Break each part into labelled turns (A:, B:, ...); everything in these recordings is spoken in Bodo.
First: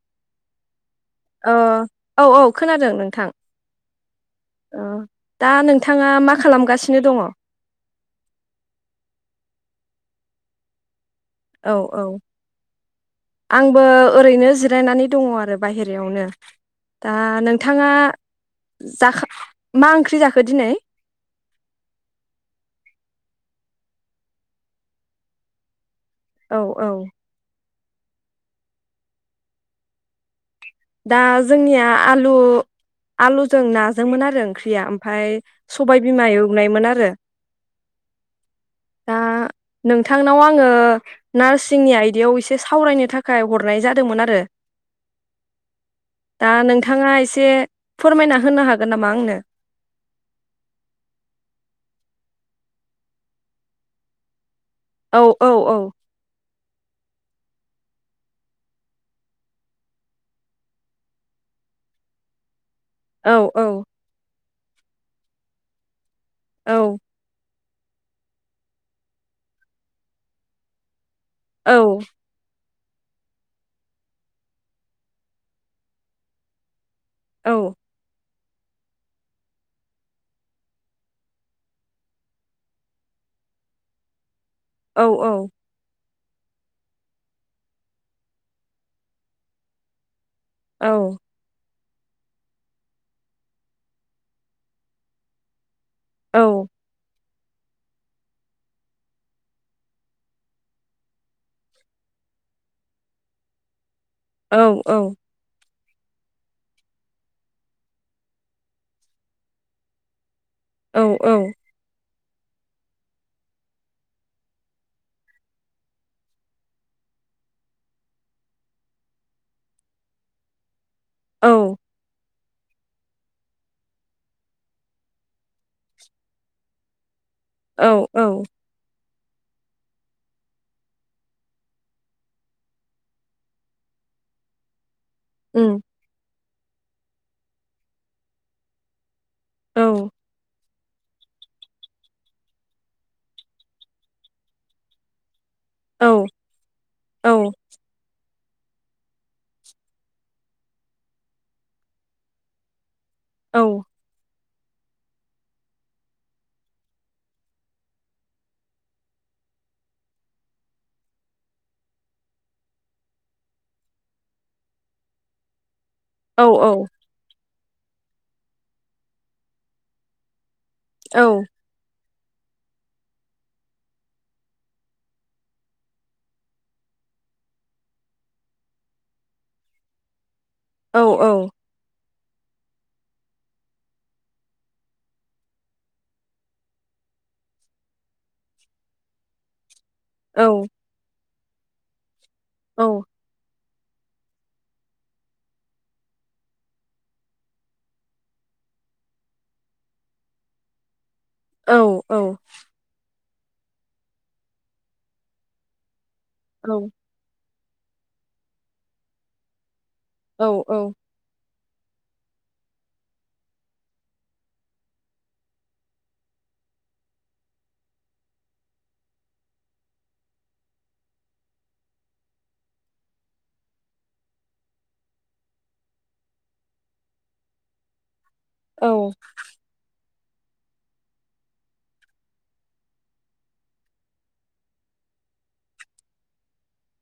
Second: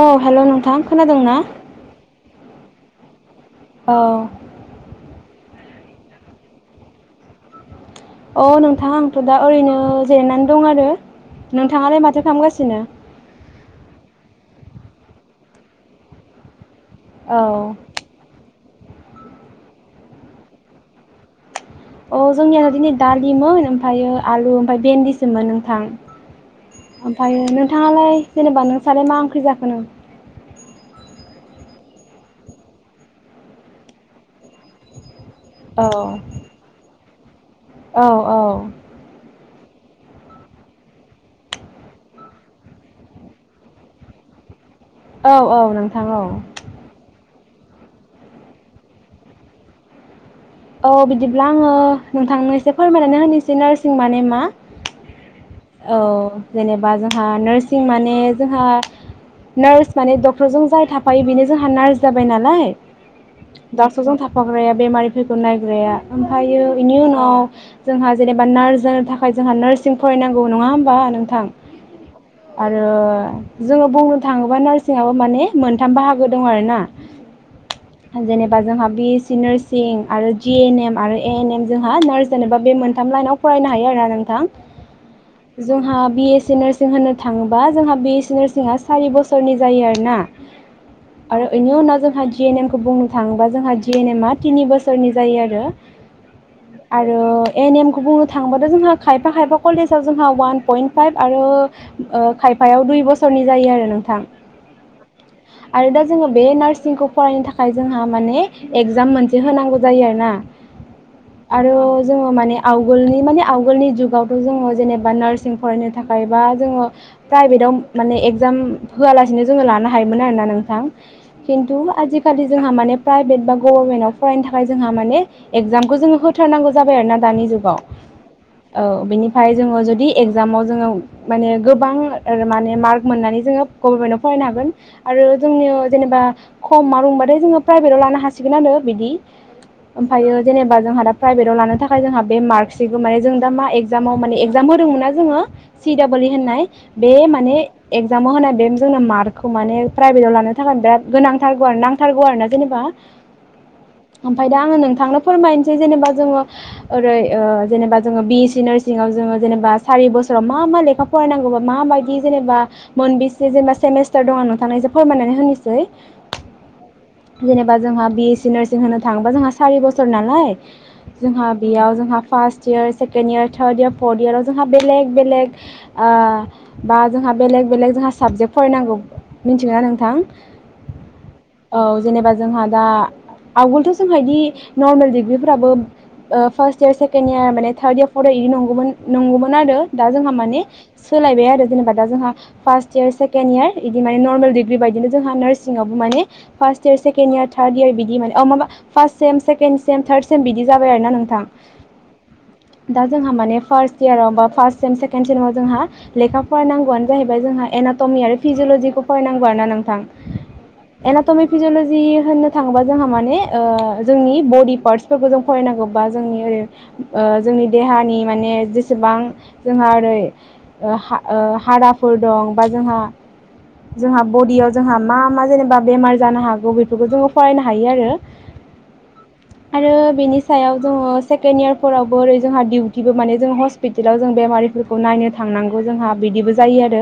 A: औ हेल' नों थां।
B: औ औ औ। खोनादों नोंथां।
A: औ
B: ओ दा नोंथाङा मा खालामगासिनो दङ?
A: अ नोंथाङा आंथ' दा ओरैनो जिरायनानै दं आरो
B: औ औ
A: नोंथाङालाय माथो खालामगासिनो?
B: आंबो ओरैनो जिरायनानै दङ आरो बाहेरायावनो दा
A: औ
B: नोंथाङा जाखा [unintelligible] मा ओंख्रि जाखो दिनै
A: अ जोंनिया दिनै दालिमोन ओमफ्रायो आलु ओमफ्राय भेन्दिसोमोन नोंथां
B: औ औ
A: ओमफ्रायो नोंथाङालाय जेनेबा नोंस्रालाय मा ओंख्रि जाखो नो
B: दा जोंनिया आलु आलुजों नाजोंमोन आरो ओंख्रिया ओमफ्राय
A: औ
B: सबाय बिमा एवनायमोन आरो
A: औ औ
B: दा नोंथांनाव आङो नार्सिंनि आयदायाव एसे सावरायनो थाखाय हरनाय जादोंमोन आरो
A: औ औ नोंथां औ
B: दा नोंथाङा एसे फोरमायना होनो हागोन नामा आंनो
A: औ बिदिब्ला आङो नोंथांनो एसे फोरमायनानै होनोसै नार्सिं माने मा
B: औ औ औ
A: जेनेबा जोंहा नार्सिं माने जोंहा नार्स माने डक्टरजों जाय थाफायो बेनो जोंहा नार्स जाबाय नालाय
B: औ औ
A: डाक्टारजों था फाग्राया बेमारि फोरखौ नायग्राया
B: औ
A: ओमफायो इनि उनाव जोंहा जेनेबा नार्स जानो थाखाय जोंहा नार्सिं फरायनांगौ नंङा होमबा नों
B: औ
A: आरो जोंङो बुंनो थांङोबा नार्सिंआबो माने मोनथाम बाहागो दं आरोना
B: औ
A: जेनेबा जोंहा बि ए सि नार्स सिं आरो जि एन एम आरो ए एन एम जोंहा नार्स जानोबा बे मोनथाम लाइनाव फरायनो हायो आरो ना नोंथां
B: औ औ
A: जोंहा बि ए सि नार्सिं होनो थांङोबा जोंहा बि ए सि नार्सिंआ सारि बोसोरनि जायो आर ना आरो इनि उनाव जोंहा जिएन एम खौ बुंनो थांङोबा जोंहा जिएन एमआ तिनि बोसोरनि जायो आरो
B: औ
A: आरो एन 'एम खौ बुंनो थांबाथ' जोंहा खायफा खायफा कलेजाव जोंहा अवान पयेन्ट फाइभ आरो खायफायाव दुइ बोसोरनि जायो आरो नोंथां।
B: औ औ
A: आरो दा जोंङो बे नार्सिंखौ फरायनो थाखाय जोंहा माने एगजाम मोनसे दि होनांगौ जायो आरोना
B: औ औ
A: जोंङो माने आवगोलनि माने आवगोलनि जुगावथ' जोंङो जेनेबा नार्सिं फरायनो थाखाय बा जोंङो प्राइभेटाव माने एगजाम होआलासिनो जोंङो लानो हायोमोन आरोना नोंथां
B: औ
A: खिन्थु आजि खालि जोंहा माने प्राइभेट बा गभारमेन्टआव फरायनो थाखाय जोंहा माने एगजामखौ जोंङो होथारनांगौ जाबाय आरो ना दानि जुगाव
B: औ
A: औ बिनि ओमफ्राय जोंङो जुदि एगजामाव जोंङो माने गोबां माने मार्क मोननानै जोंङो गभरमेन्टआव फरायनो हागोन आरो
B: उम
A: जोंनियाव जेनेबा खम मार्क मोनबाथाय जोंङो प्राइभेटाव लानो हासिगोन आरो बिदि
B: औ
A: ओमफायो जेने होमबा जोंहा दा प्राइभेटाव लानो थाखाय जोंहा बे मार्क सिखौ माने जों दा मा एकजामाव माने एक्जाम होदोंमोनना जोंङो सि
B: औ
A: डाबल इ होननाय बे
B: औ
A: माने एगजामाव होनाय बे जोंनो मार्कखौ माने प्राइभेटाव लानो थाखायनो बिराद गोनांथारगौ आरो नांथारगौ आरोना जेनेबा
B: औ
A: ओमफ्राय दा आंङो नोंथांनो फोरमायनोसै जेनेबा जोंङो ओरै ओ जेनेबा जोंङो बि ए सि नार्सिंआव जोंङो जेनेबा सारि बोसोराव मा मा लेखा फरायनांगौबा माबायदि जेनेबा मोनबेसे जेनेबा सेमेस्टार दं आं नोंथांनो एसे फोरमायनानै होनोसै
B: औ औ
A: जेनेबा जोंहा बि एस सि नार्सिं होननो थाङोबा जोंहा सारि बोसोर नालाय
B: औ
A: जोंहा बेयाव जोंहा first year second year third year fourth इयाराव जोंहा बेलेग-बेलेग ओ बा जोंहा बेलेक-बेलेग जोंहा साबजेक्ट फरायनांगौ मिथिगोना नोंथां?
B: औ
A: औ जेनेबा जोंहा दा आवगोलथ' जोंहा बिदि नरमेल दिडिग्रिफोराबो ओ फार्स्ट इयार सेकेणड इयार माने थार्द इयार फर्थ इार इदि नंगौमोन नंगौमोन आरो दा जोंहा माने सोलायबाय आरो जेनेबा दा जोंहा फार्स इयार सेकेणड इयार इदि माने नर्मेल डग्रि बायनो जोंहा नार्सिं आबो माने first year second year third year बिदि माने औ माबा first sem second sem third sem बिदि जाबाय आरो नों
B: औ औ
A: जोंहा माने फार्स्ट इयाराव बा फार्स्ट सेम सेकेणड सेमाव जोंहा लेखा फराय नांगौआनो जाहैबाय जोंहा एनाट'मि आरो फिजिअलज खौ फरायनांगौ आरो ना नोंथां।
B: औ औ
A: फिजिअल'जि होनो थाङोबा जोंहा मान ने जोंनि बडि पार्टसफोरखौ जों फरायनांगौ बा जोंनि ओरै ओ जोंनि देहानि माने जेसेबां जोंहा ओरै ओ हा ओजजझ हाराफोर दं बा जोंहा जोंहा बडियाव जोंहा मा मा जेनेबा बेमार जानो हागौ बेफोरखौ जोङो फरायनो हायो आरो
B: औ
A: आरो बेनि सायाव जोङो सेकेणड इयारफोरावबो ओरै जोंहा दिडिउटिबो माने जों हस्पिटेलाव जों बेमारिफोरखौ नायनो थांनांगौ जोंहा बिदिबो जायो आरो।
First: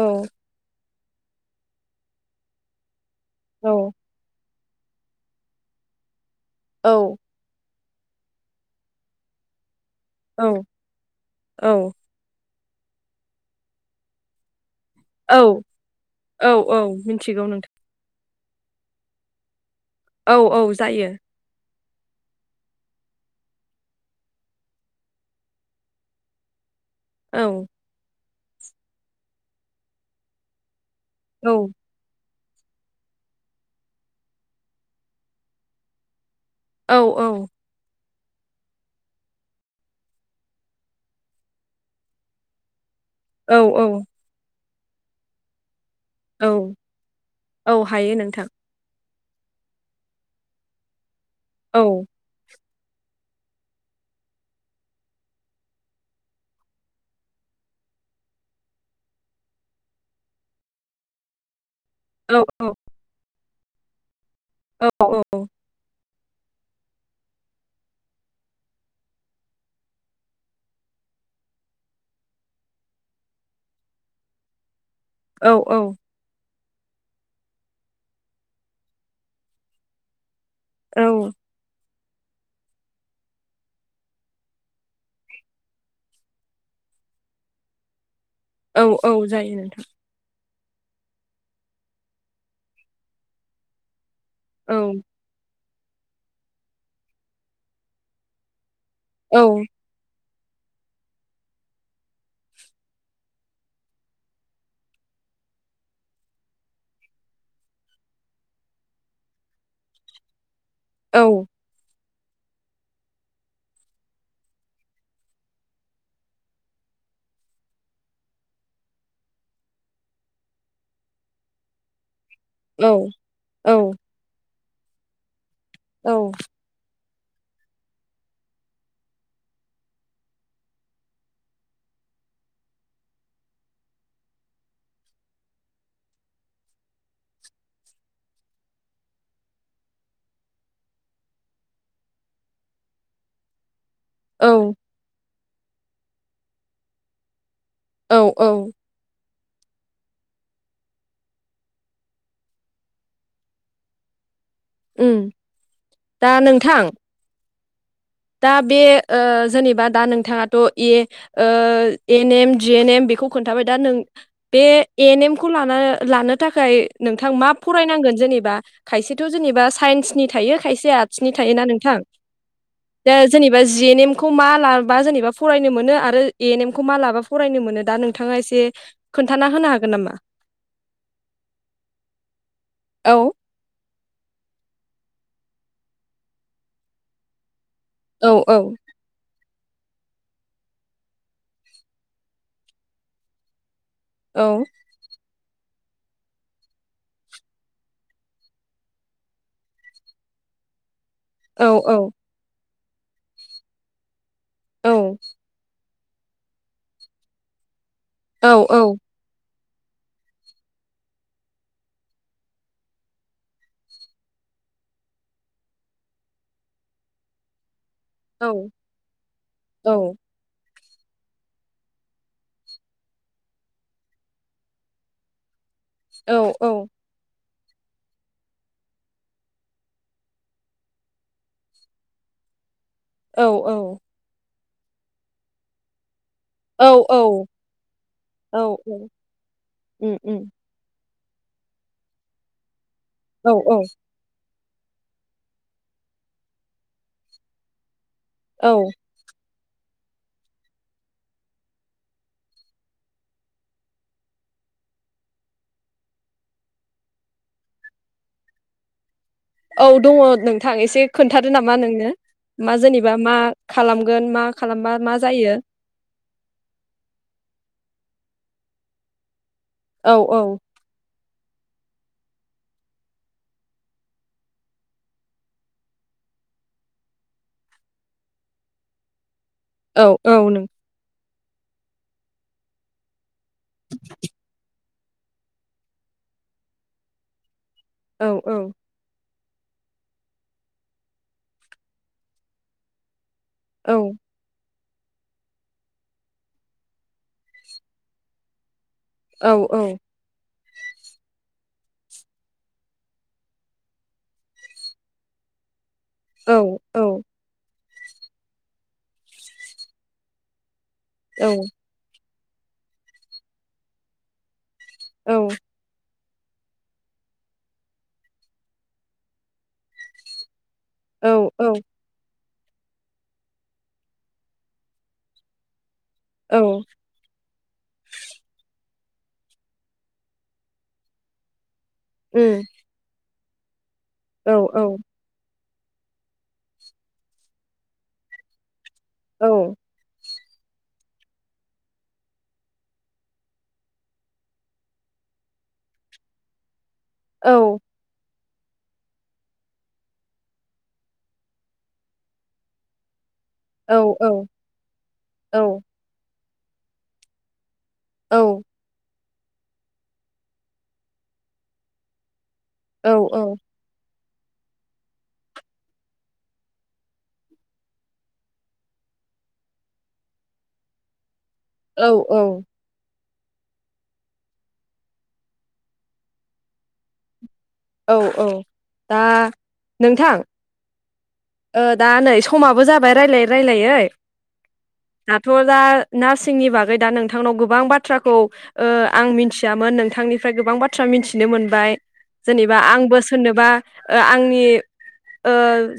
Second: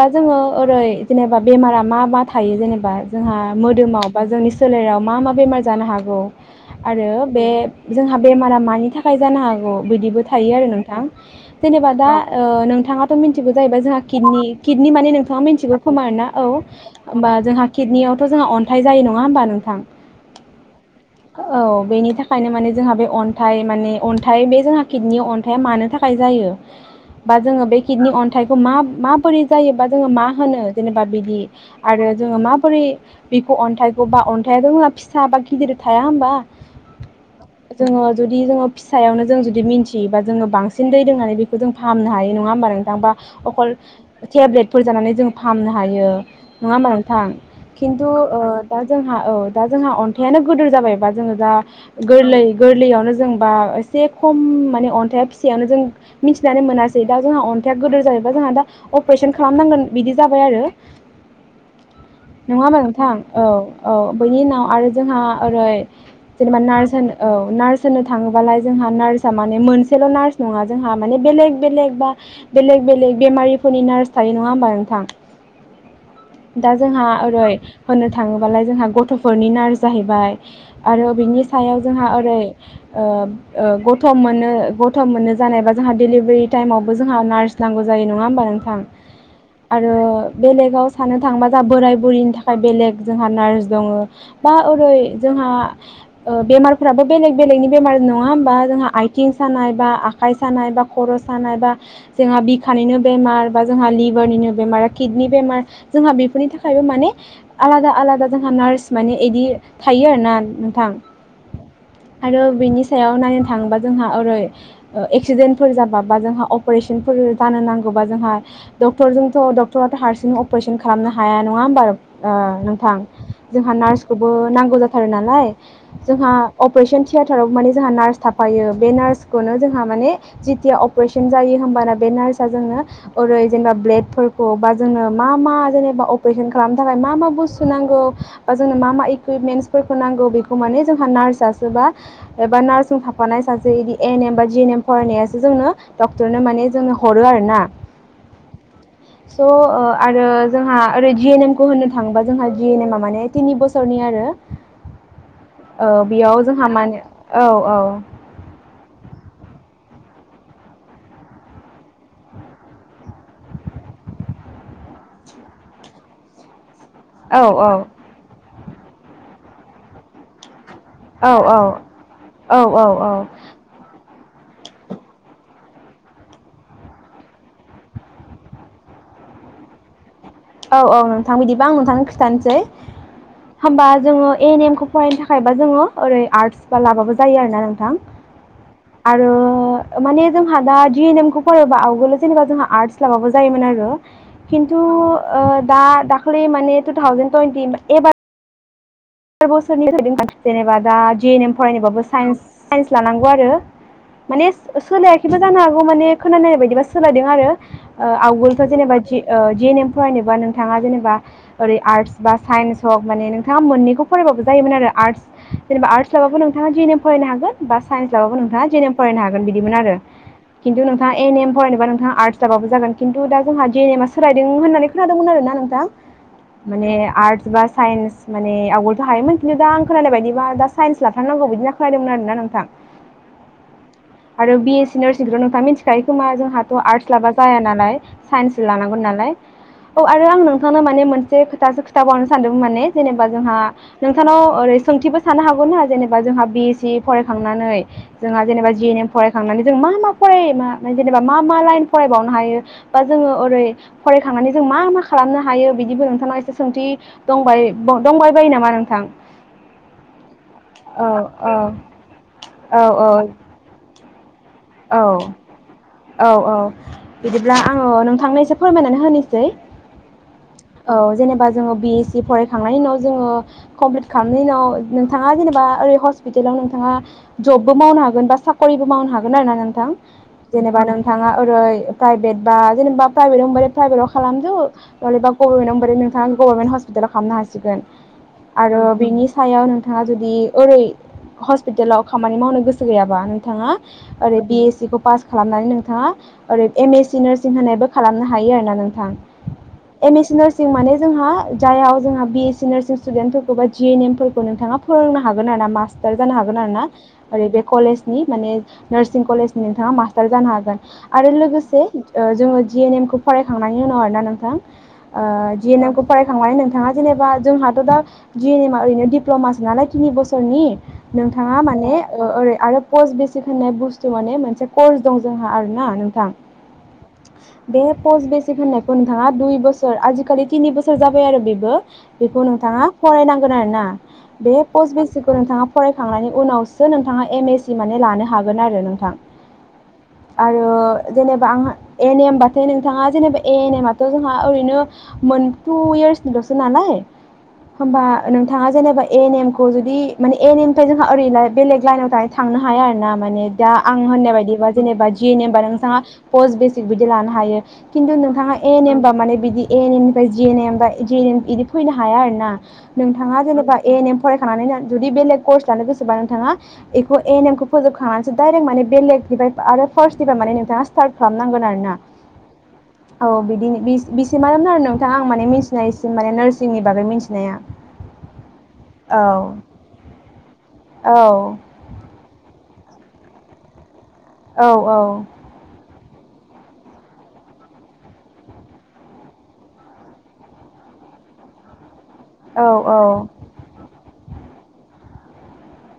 A: बा जोङो ओरै जेनेबा बेमारा मा मा थायो जेनेबा जोंहा मोदोमाव बा जोंनि सोलेराव मा मा बेमार जानो हागौ आरो बे जोंहा बेमारा मानि थाखाय जानो हागौ बिदिबो थायो आरो नोंथां जेनेबा दा ओ नोंथाङाथ' मिथिगौ जाहैबाय जोंहा किडनि किदनि माने
B: औ
A: नोंथाङा मिथिगौ खोमा आरोना औ होमबा जोंहा किदनियाव थ' जोंहा अन्थाइ जायो नङा होमबा नोंथां
B: औ औ जायो
A: औ बेनि थाखायनो माने जोंहा बे अन्थाइ माने अन्थाइ बे जोंहा किडनि अन्थाइ आ मानो थाखाय जायो
B: औ
A: बा जोङो बे किडनि अन थाइखौ मा माबोरै जायो बा जोङो मा होनो जेनेबा बिदि
B: औ
A: आरो जोंङो माबोरै बिखौ अन्थाइखौ बा अन्थाइ [unintelligible] फिसा बा गिदिर थाया होनोमबा
B: औ औ
A: जोंङो जुदि जोंङो फिसायावनो जों जुदि मिथियोबा जोङो बांसिन दै लोंनानै बेखौ जों फाहामनो हायो नङा होमबा नोंथां बा
B: औ
A: अखल
B: औ
A: टेब्लेद फोर जानानै जों फाहामनो हायो नंङा
B: औ
A: होमबा नोंथां
B: औ
A: खिन्थु
B: हायो नोंथां
A: दा जोंहा औ दा जोंहा अन्थाइआनो गोदोर जाबायबा जोंङो दा
B: औ
A: गोरलै गोरलैयावनो जों बा एसे खम माने अन्थाइआ फिसायावनो जों मिथिनानै मोनासै दा जोंहा अन्थाइया गोदोर जायोबा जोंहा दा अपारेशन खालामनांगोन बिदि जाबाय आरो
B: औ
A: नंङा
B: औ
A: होमबा नोंथां औ औ बनि उनाव
B: औ
A: आरो
B: औ
A: जोंहा ओरै जेनेबा नार्स होनो औ नार्स होनो थांङोबालाय जोंहा नार्सआ माने मोनसेल' नार्स नङा जोंहा माने बेलेग बेलेग बा बेलेग बेलेग बेमारिफोरनि नार्स थायो नङा होमबा नोंथां
B: औ औ
A: दा जोंहा ओरै होननो थांङोबालाय जोंहा गथ' गथ'फोरनि नार जाहैबाय आरो
B: औ
A: बिनि सायाव जोंहा ओरै गथ' गथ' मोननो जानायबा जोंहा देलिभारि टाइमावबो जोंहा नार्स नांगौ जायो ना नङा होमबा
B: औ
A: नोंथां
B: औ जायो नोंथां
A: आरो बेलेगाव सानो थांबा जोंहा बोराय बुरिनि थाखाय बेलेग जोंहा नार्स दङ [inaudible] दा
B: औ
A: ओरै जोंहा बेमारफोराबो बेलेग बेलेगनि बेमार नंङा होमबा जोंहा आइथिं
B: औ
A: सानाय बा आखाइ सानाय बा खर' सानाय बा जोंहा बिखानिनो बेमार बा जोंहा लिभारनिनो बेमार किडनि बेमार जोंहा बेफोरनि थाखायबो माने आलादा आलादा जोंहा नार्स माने बिदि थायो आर ना
B: औ
A: आरो बिनि सायाव नायनो थाङोबा जोंहा ओरै एक्सिडेन्टफोर जाबा बा जोंहा अपारेशनफोर जानो नांगौबा जोंहा डक्टरजोंथ' डक्टराथ' हारसिं अपारेसन खालामनो हाया नङा होमबा
B: औ
A: नोंथां जोंहा
B: औ
A: नार्सखौ नांगौ जाथारो नालाय जोंहा अपारेसन थियाेटाराव माने जोंहा नार्स थाफायो बे नार्सखौनो जोंहा माने जिथिया अपारेशन जायो होमबाना बे नार्सआ जोंनो ओरै जेनेबा ब्लेडफोरखौ बा जोंनो मा मा जेनेबा अपारेशन खालामनो थाखाय मा मा बुस्थु नांगौ बा जोंनो मा मा इकुइपमेन्टस फोरफोरखौ नांगौ बेखौ माने जोंहा नार्सआसोबा एबा नार्सजों थाफानाय सासे इदि एन एमबा जि एन एम फरायनाय जोंनो डक्टरनो माने जोंनो हरो आरो ना
B: औ औ
A: स' आरो जोंहा ओरै जि एन एम खौ होननो थाङोबा जोंहा जि एन एमा माने तिनि बोसोरनि आरो
B: उम दा
A: बेयाव जोंहा
B: नोंथां
A: माने औ औ
B: दा बे जेनेबा दा नोंथाङाथ' A N M G N M बेखौ खोन्थाबाय दा नों बे ए एन एम खौ ला लानो थाखाय नोंथां
A: औ
B: मा
A: औ
B: फरायनांगोन जेनेबा खायसेथ' जेनेबा साइन्सनि थायो थायसे आदसिनि
A: औ
B: थायोना नोंथां
A: औ
B: दा
A: औ
B: जेनेबा जि एन एम खौ मा लाबा जेनेबा फरायनो मोनो आरो ए एन एम खौ मा लाबा फरायनो मोनो दा नोंथाङा एसे खोन्थाना होनो हागोन नामा
A: औ औ नोंथां बिदिबा आं नोंथांनो खिथानोसै
B: औ
A: होमबा जोङो ए एन एम खौ फरायनो थाखायबा जोङो ओरै आर्टस बा लाबाबो जायो आरोना थां
B: औ औ
A: आरो माने जोंहा दा दि एन एम खौ फरायबा आवगोल जेनेबा जोंहा आर्टस लाबाबो जायोमोन आरो
B: औ
A: खिनथु दा दाख्लै माने टु थावजेन टुइन्टि एबार [unintelligible] जिएन एम
B: औ औ
A: फरायनोबाबो साइन्स साइन्स लानांगौ आरो माने सोलायाखैबो जानो हागौ माने खोनानायनाय बायदिबा सोलायदों आरो
B: औ
A: आवगलखौ जेनेबा जि एनएम फरायनोबा नोंथाङा जेनेबा ओरै आर्टस बा साइन्स हक माने नोंथाङा मोननैखौ फरायबाबो जायोमोन आरो आर्स जेनेबा आर्स लाब्लााबो नोंथाङा जि एम फरायनो हागोन बा साइन्स लाबाबो
B: औ
A: नोंथाङा जेनेम फरायनो हागोन बिदिमोन
B: औ
A: आरो खिन्थु नोंथाङा एन एम फरायनोबाोंथाङ आर्टस लाबाबो जागोन खिन्थु दा जोंहा जि एम आ सोलायदों होननानै खोनादों आरोना नोंथां माने आर्टस बा साइन्स माने आ गाहाय मिथिदों दा आं खोनायनाय बदिबा दा साइन्स लाथारनांगौ बिदि होनाय खोनादोंमोन आरोना नोंथां
B: औ औ
A: आरो बि एस सि नार्सिं खौथ' नोंथांआ मिथिखायो खा जोंहाथ'
B: औ
A: आर्टस लाबा जाया नालाय साइन्स
B: औ
A: लानांगोन
B: औ
A: नालाय औ
B: उम
A: आरो आं
B: उम
A: नोंथांनो माने मोनसे एसे खोथासो खोथाबावनो सानदों माने जेनेबा
B: औ
A: जोंहा
B: औ
A: थानाव ओरै सोंथिबो सानो हागौ ना जेनेबा जोंहा बि एस सि फरायखांनानै जोंहा जेनेबा
B: औ
A: जि एन एम फरायखांनानै जों मा मा फरायना मा जेनेबा मा मा लाइन फरायबावनो हायो बा जोङो ओरै फरायखांनानै जों मा मा खालामनो हायो बिदिबो नोंथांनाव एसे सोंथि दं दंबाय बायो नामा नों थां
B: औ दङ नोंथां एसे खोन्थादो
A: औ
B: नामा नोंनो मा
A: औ
B: जेनेबा मा
A: औ
B: खालाम गोन मा खालामबा
A: औ
B: मा जायो
A: औ औ बिदिब्ला आङो नों थांनो एसे फोरमायनानै होनोसै औ जेनेबा जोङो बि एस सि फरायखांनायनि उनाव जोङो कमप्लिट खालामनायनि उनाव नोंथाङा जेनेबा ओरै हस्पिटेलाव नोंथाङा जबबो मावनो हागोन बा साकरिबो मावनो हागोन आरो ना नोंथां
B: औ औ नों
A: जेनेबा नोंथाङा ओरै प्राइभेट बा जेनेबा प्राइभेट ओरै प्राइभेटाव खालामदो गभर्नमेन्टआव बोरै नोंथा गभर्मेन्ट हस्पिालाव खालामनो हासिगोन
B: औ
A: आरो बिनि सायाव नोंथाङा जुदि ओरै हस्पिटालाव खामानि मावनो गोसो गैयाबा नोंथाङा
B: औ
A: आरो बि एस सि खौ पास खालामनानै नोंथाङा ओरै एम ए सि नार्सिं होनायबो खालामनो हायो आरोना नोंथाङा
B: औ
A: एम ए सि नार्सिं माने जोंहा जायाव जोंहा बि एस सि नार्सिं स्टुडेन्टफोरखौ बा जि एन एमफोरखौ नोंथाङा फोरोंनो हागोन आरो ना मास सिटार जानो हागोन आरो
B: औ
A: ना ओरै बे कलेज नि माने नार्सिं कलेजनि नोंथाङा मास्टार जानो हागोन आरो
B: औ
A: लोगोसे ओ जोङो जि एन एम खौ फरायखांनायनि उनाव आरोना नोंथां
B: औ
A: ओ जि एन एम खौ फरायखांबाय नोंथाङा जेनेबा जोंहाथ' दा जि एन एमा ओरैनो दिप्ल'मासो नालाय थिनि बोसोरनि
B: औ
A: नोंथाङा
B: औ
A: माने ओ ओरै आरो पस बि फोथायनाय बुस्थु माने मोनसे कल दं जोंहा आरो ना नों थां
B: औ
A: बे पस बेसिक होननाय नोंथाङा दुइ बोसोर आजिखालि तिनि बोसोर जाबाय आरो बेबो बेखौ
B: उम
A: नोंथाङा फरायनां [unintelligible]
B: औ
A: बे
B: औ
A: पस्ट बेसिखौ नोंथाङा फरायखांनायनि उनावसो नोंथाङा एन एस सि माने लानो हागोन आरो नोंथा।
B: औ
A: आरो जेनेबा आंहा ए एन एमबाथाय नोंथाङा जेनेबा ए एन एम आथ' जोंहा ओरैनो मोन टु इयार्सनिल'सो नालाय
B: औ
A: होनबा ओ नोंथाङा जेनेबा ए नेम खौ जुदि माने ए नेम निफ्राय जोंहा ओरै बेलेग लाइनाव दायो थांनो हाया आ रोना माने दा
B: औ
A: आं
B: औ
A: होननाय बायदिबा जेनेबा जि
B: औ
A: एनेमबा नोंथाङा पस्ट बेसिक बिदि लानो हायो खिन्थु नोंथाङा ए नेमबा माने बिदि एन एम निफ्राय जे एन एम बा जे एन एम बिदि फैनो हाया आरो ना। नोंथाङा जेनेबा एन एम फरायखांनानै जुदि बेलेग कर्स लानो गोसोबा नोंथाङा बेखौ एन एमखौ फोजोबखांनानैसो डाइरेट माने बेलेग दिभाइब आरो फास्ट डिभाइभ नोंथा स्टार्ट खालाम नांगोन आरोना।
B: औ
A: औ बिदि बिसि-बिसिमानोमोन आरो नोंथां आं माने मिथिनायसिम माने नार्सिंनि बागै मिथिनाया।
B: औ औ दा
A: औ
B: नोंथां
A: औ
B: ओ दा नै समाबो जाबाय रायलायै रायलायै दाथ' जा- नार्सिंनि बागै दा नोंथांनाव गोबां बाथ्राखौ ओ आं मिथियामोन नोंथांनिफ्राय गोबां बाथ्रा मिथिनो मोनबाय।
A: औ
B: जेनेबा आंबो
A: औ
B: सोरनोबा ओ आंनि ओ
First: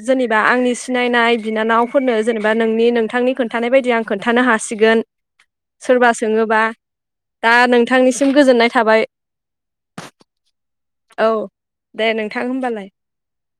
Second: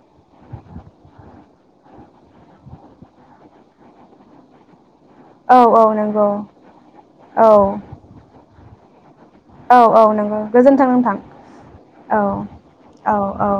B: जेनेबा आंनि सिनायनाय बिनानावफोरनो जेनेबा नोंनि नोंथांनि खोन्थानाय बायदि आं खोन्थानो हासिगोन।
A: औ औ
B: सोरबा
A: नंगौ
B: सोङोबा
A: औ
B: दा नोंथांनिसिम गोजोननाय थाबाय।
A: औ औ नोंगौ गोजोन्थों
B: औ दे
A: नोंथां औ
B: नोंथां होमबालाय
A: औ औ।